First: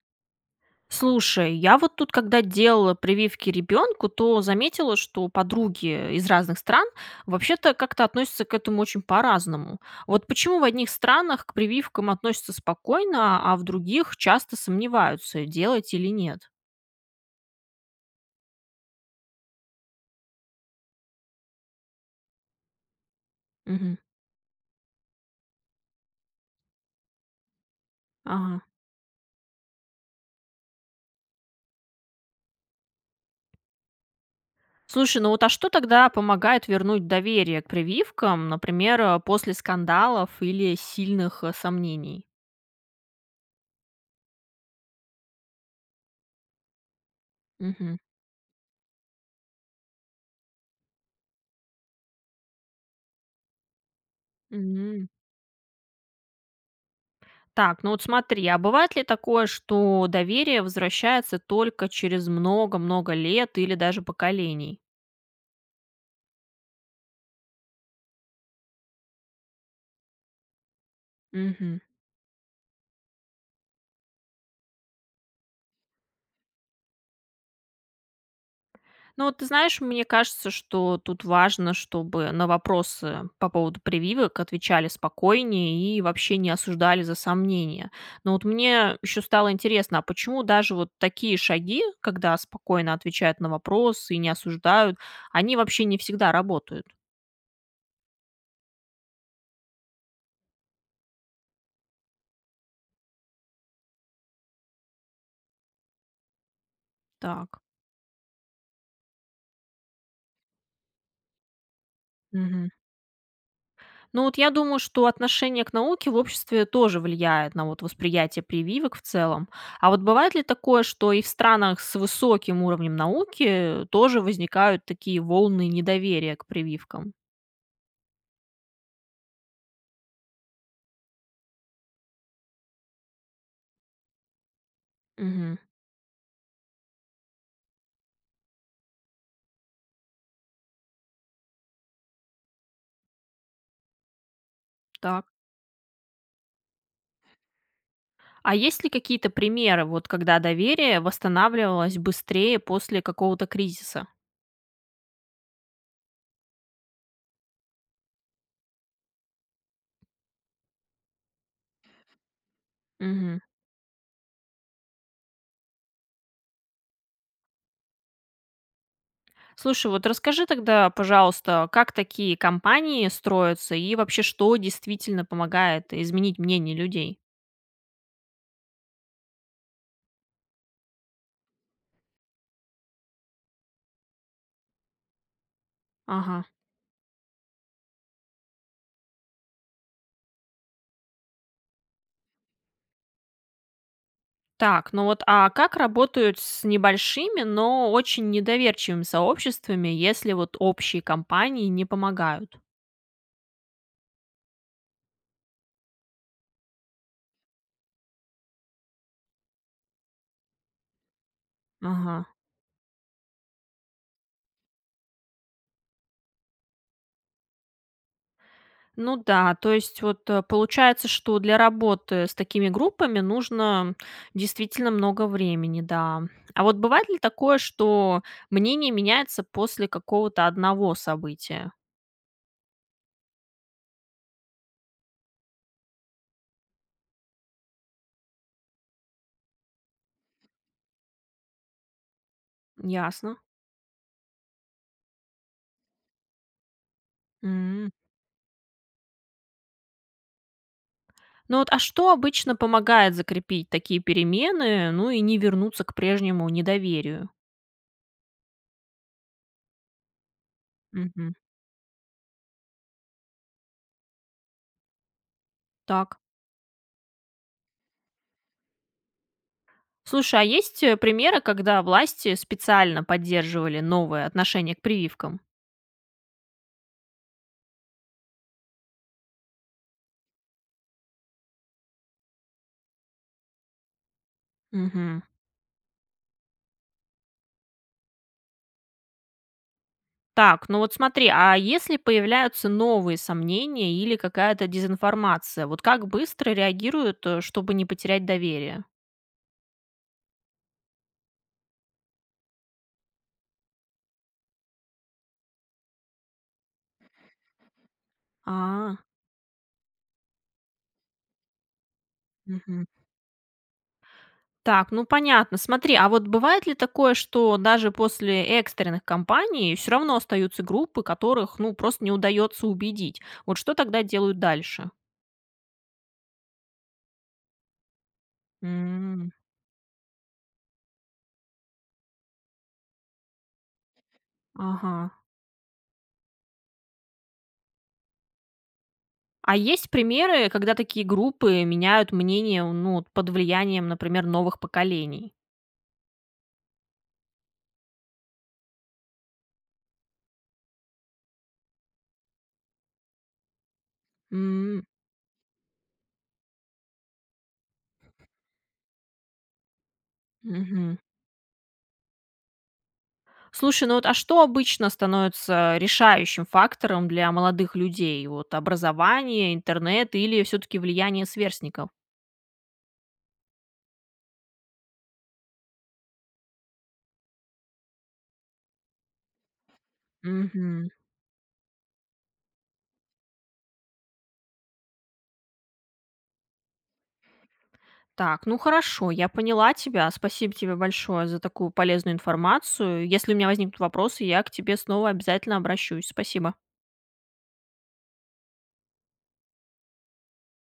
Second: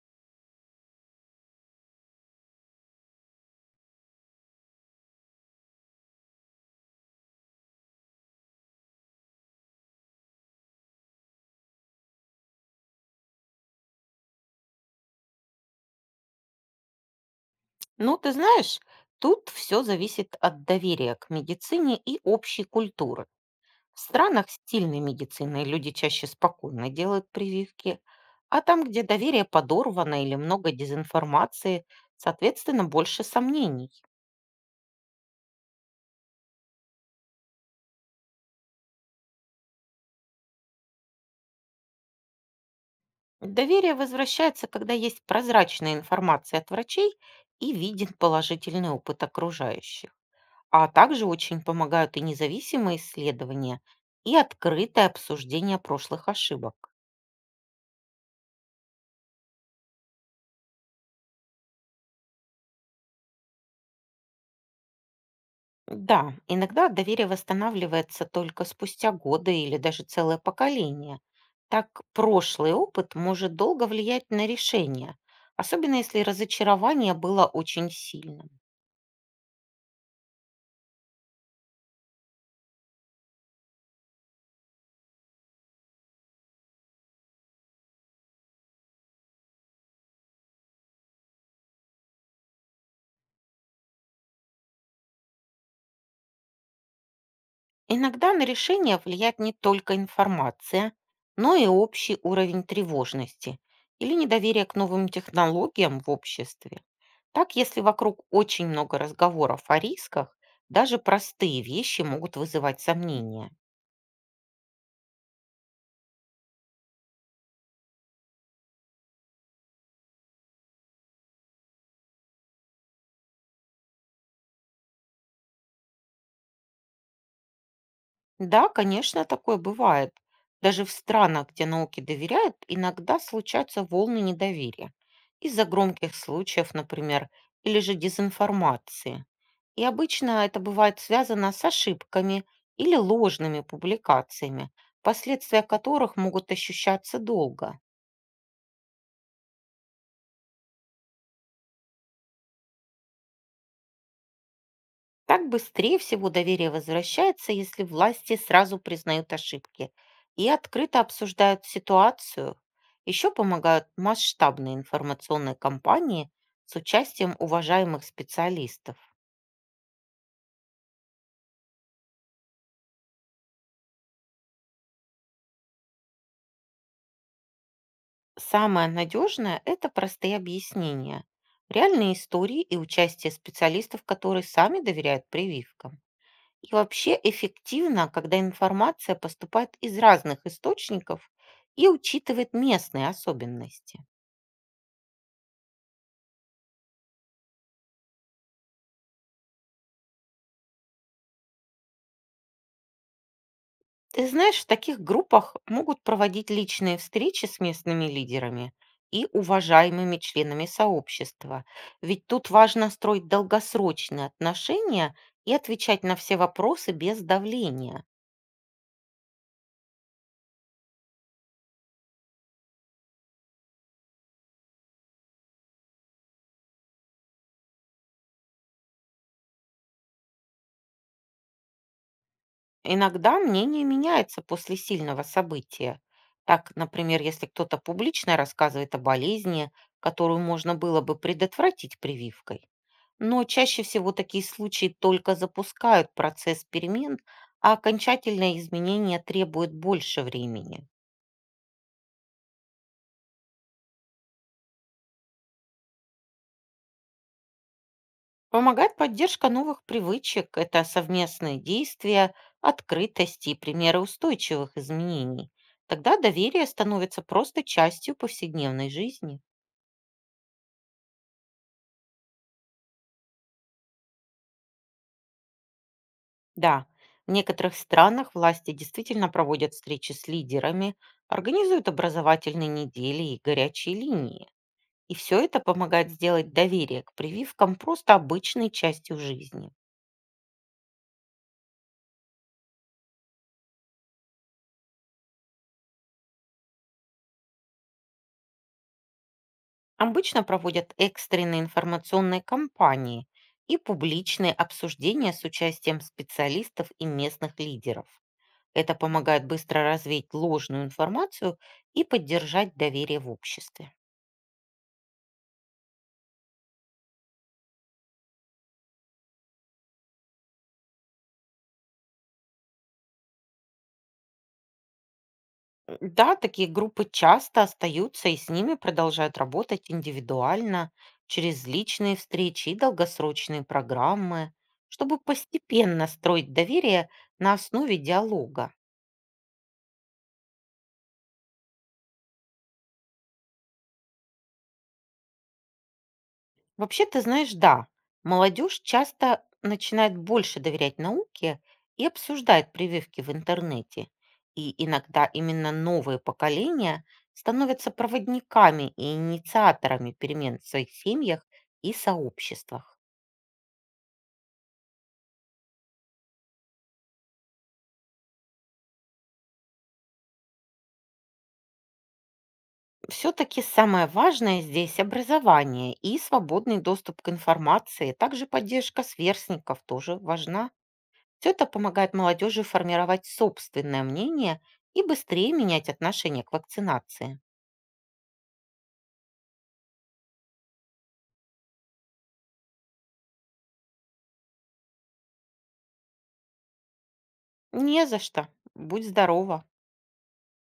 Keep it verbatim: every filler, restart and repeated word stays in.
Слушай, я вот тут, когда делала прививки ребенку, то заметила, что подруги из разных стран вообще-то как-то относятся к этому очень по-разному. Вот почему в одних странах к прививкам относятся спокойно, а в других часто сомневаются, делать или нет. Ну, ты знаешь, тут все зависит от доверия к медицине и общей культуры. Мгм. В странах с сильной медициной люди чаще спокойно делают прививки, а Ага. там, где доверие подорвано или много дезинформации, соответственно, больше сомнений. Слушай, ну вот а что тогда помогает вернуть доверие к прививкам, например, э, после скандалов или сильных э, сомнений? Доверие возвращается, когда есть прозрачная информация от врачей и Мгм. виден положительный опыт окружающих. А также очень помогают и независимые исследования, и открытое М. обсуждение прошлых ошибок. Так, ну вот смотри, а бывает ли такое, что доверие возвращается только через много-много лет или даже поколений? Да, иногда доверие восстанавливается только спустя годы или даже целое поколение. Мгм. Так прошлый опыт может долго влиять на решение, особенно если разочарование было очень сильным. Ну вот ты знаешь, мне кажется, что тут важно, чтобы на вопросы по поводу прививок отвечали спокойнее и вообще не осуждали за сомнения. Но вот мне еще стало интересно, а почему даже вот такие шаги, когда спокойно отвечают на вопросы и не осуждают, они вообще не всегда работают? Иногда на решение влияет не только информация, но и общий уровень тревожности или недоверие к новым технологиям в обществе. Так, Так. если вокруг очень много разговоров о рисках, даже простые вещи могут Мгм. вызывать сомнения. Ну вот я думаю, что отношение к науке в обществе тоже влияет на вот восприятие прививок в целом. А вот бывает ли такое, что и в странах с высоким уровнем науки тоже возникают такие волны недоверия к прививкам? Да, конечно, такое бывает. Даже в странах, где науке доверяют, иногда случаются волны недоверия. Мгм. Из-за громких случаев, например, или же дезинформации. И обычно это бывает связано с ошибками или ложными публикациями, Так. последствия которых могут ощущаться долго. А есть ли какие-то примеры, вот когда доверие восстанавливалось быстрее после какого-то кризиса? Так быстрее всего доверие возвращается, если власти сразу признают ошибки и открыто обсуждают ситуацию. Еще Мгм. помогают масштабные информационные кампании с участием уважаемых специалистов. Слушай, вот расскажи тогда, пожалуйста, как такие компании строятся и вообще что действительно помогает изменить мнение людей? Самое надежное– это простые объяснения, реальные истории и участие специалистов, которые сами доверяют прививкам. Ага. И вообще эффективно, когда информация поступает из разных источников и учитывает местные особенности. Так, ну вот, а как работают с небольшими, но очень недоверчивыми сообществами, если вот общие компании не помогают? Ты знаешь, в таких группах могут проводить личные встречи с местными лидерами и уважаемыми членами сообщества. Ведь Ага. тут важно строить долгосрочные отношения и отвечать на все вопросы без давления. Ну да, то есть вот э, получается, что для работы с такими группами нужно действительно много времени, да. А вот бывает ли такое, что мнение меняется после какого-то одного события? Иногда мнение меняется после сильного события. Так, например, если кто-то публично рассказывает о болезни, которую можно было бы предотвратить прививкой. Ясно. Но чаще всего такие случаи только запускают процесс перемен, а М. окончательное изменение требует больше времени. Ну вот, а что обычно помогает закрепить такие перемены, ну и не вернуться к прежнему недоверию? Помогает поддержка новых привычек– это Мгм. совместные действия, открытость и примеры устойчивых изменений. Тогда Так. доверие становится просто частью повседневной жизни. Слушай, а есть э, примеры, когда власти специально поддерживали новое отношение к прививкам? Да, в некоторых странах власти действительно проводят встречи с лидерами, организуют образовательные недели и горячие линии. И Мгм. все это помогает сделать доверие к прививкам просто обычной частью жизни. Так, ну вот смотри, а если появляются новые сомнения или какая-то дезинформация, вот как быстро реагируют, э, чтобы не потерять доверие? Обычно проводят экстренные информационные кампании и публичные обсуждения с участием специалистов и местных лидеров. Это А, помогает быстро развеять ложную информацию и поддержать мгм. доверие в обществе. Так, ну понятно. Смотри, а вот бывает ли такое, что даже после экстренных кампаний все равно остаются группы, которых, ну, просто не удается убедить? Вот что тогда делают дальше? Да, такие группы часто остаются и с ними М. продолжают работать индивидуально, через личные встречи и долгосрочные программы, Ага. чтобы постепенно строить доверие на основе диалога. А есть примеры, когда такие группы меняют мнение, ну, вот под влиянием, например, новых поколений? Вообще, ты знаешь, да, молодежь часто начинает больше доверять науке и обсуждает прививки в интернете. И М. иногда именно новые поколения становятся проводниками и инициаторами перемен в своих Мгм. семьях и сообществах. Слушай, ну вот, а что обычно становится решающим фактором для молодых людей? Вот образование, интернет или все-таки влияние сверстников? Все-таки самое важное здесь образование и свободный доступ к информации. Также поддержка сверстников тоже важна. Мгм. Все это помогает молодежи формировать собственное мнение и быстрее менять отношение к вакцинации. Так, ну хорошо, я поняла тебя. Спасибо тебе большое за такую полезную информацию. Если у меня возникнут вопросы, я к тебе снова обязательно обращусь. Спасибо. Не за что. Будь здорова.